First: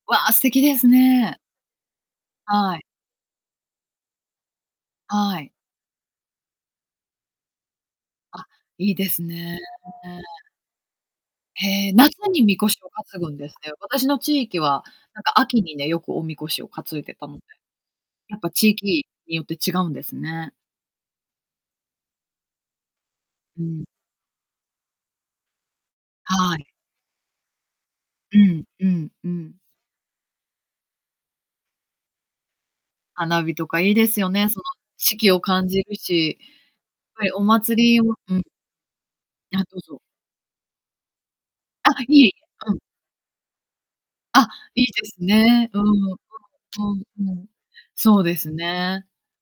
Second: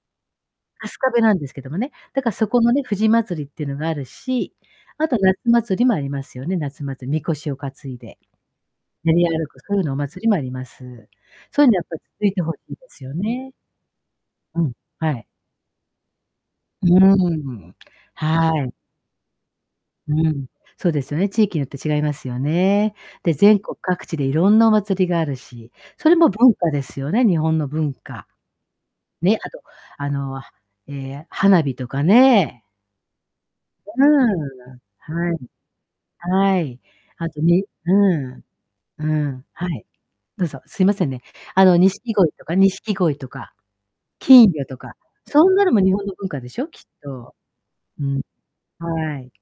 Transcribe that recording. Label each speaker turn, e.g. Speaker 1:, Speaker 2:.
Speaker 1: わあ、素敵です
Speaker 2: 春日部な
Speaker 1: ね。
Speaker 2: んですけどもね。だか、そこの
Speaker 1: はい。
Speaker 2: ね、藤まつりっていうのがあるし、あと夏
Speaker 1: はい。
Speaker 2: 祭りもありますよね、夏まつ神輿を担いで
Speaker 1: あ、いいで
Speaker 2: 練
Speaker 1: す
Speaker 2: り歩
Speaker 1: ね。
Speaker 2: く、そういうのお祭りもあります。そういうのやっ
Speaker 1: へえ、
Speaker 2: ぱ、
Speaker 1: 夏
Speaker 2: 続い
Speaker 1: に
Speaker 2: て
Speaker 1: 神
Speaker 2: 欲しいで
Speaker 1: 輿を
Speaker 2: すよ
Speaker 1: 担ぐんで
Speaker 2: ね。
Speaker 1: すね。私の地域
Speaker 2: うん。
Speaker 1: は
Speaker 2: は
Speaker 1: なん
Speaker 2: い。
Speaker 1: か秋にね、よくお神輿を
Speaker 2: うう
Speaker 1: 担
Speaker 2: う
Speaker 1: いで
Speaker 2: ん
Speaker 1: たので。
Speaker 2: うん。
Speaker 1: やっぱ
Speaker 2: は
Speaker 1: 地
Speaker 2: い。
Speaker 1: 域によって違うんで
Speaker 2: う
Speaker 1: す
Speaker 2: ん、
Speaker 1: ね。
Speaker 2: そうですよね、地域によって違いますよね。で、全
Speaker 1: う
Speaker 2: 国
Speaker 1: ん。
Speaker 2: 各地で色んなお祭りがあるし、それも文
Speaker 1: はい。
Speaker 2: 化ですよね日本の文化。
Speaker 1: うん、うん、う
Speaker 2: ね、あ
Speaker 1: ん。
Speaker 2: と、あの、はええ、花火とかね。
Speaker 1: 花火とかいい
Speaker 2: う
Speaker 1: ですよね、そ
Speaker 2: ーん、
Speaker 1: の、
Speaker 2: あ、
Speaker 1: 四季
Speaker 2: はい。
Speaker 1: を感じるし。
Speaker 2: はい。
Speaker 1: は
Speaker 2: あ
Speaker 1: い、
Speaker 2: と
Speaker 1: お
Speaker 2: ね
Speaker 1: 祭りを
Speaker 2: う
Speaker 1: う
Speaker 2: ん。
Speaker 1: ん。
Speaker 2: うん。
Speaker 1: あ、
Speaker 2: は
Speaker 1: どう
Speaker 2: い。
Speaker 1: ぞ。
Speaker 2: どうぞ、すいませんね。あの、
Speaker 1: あ、
Speaker 2: 錦
Speaker 1: いえい
Speaker 2: 鯉
Speaker 1: え、
Speaker 2: とか
Speaker 1: うん。
Speaker 2: 錦鯉とか、
Speaker 1: あ、
Speaker 2: 金魚と
Speaker 1: いいで
Speaker 2: か、
Speaker 1: す
Speaker 2: そんな
Speaker 1: ね。
Speaker 2: のも
Speaker 1: う
Speaker 2: 日本
Speaker 1: ん。う
Speaker 2: の文化でしょ、きっ
Speaker 1: んうんう
Speaker 2: と。
Speaker 1: ん。
Speaker 2: う
Speaker 1: そ
Speaker 2: ん。
Speaker 1: うですね。
Speaker 2: はい。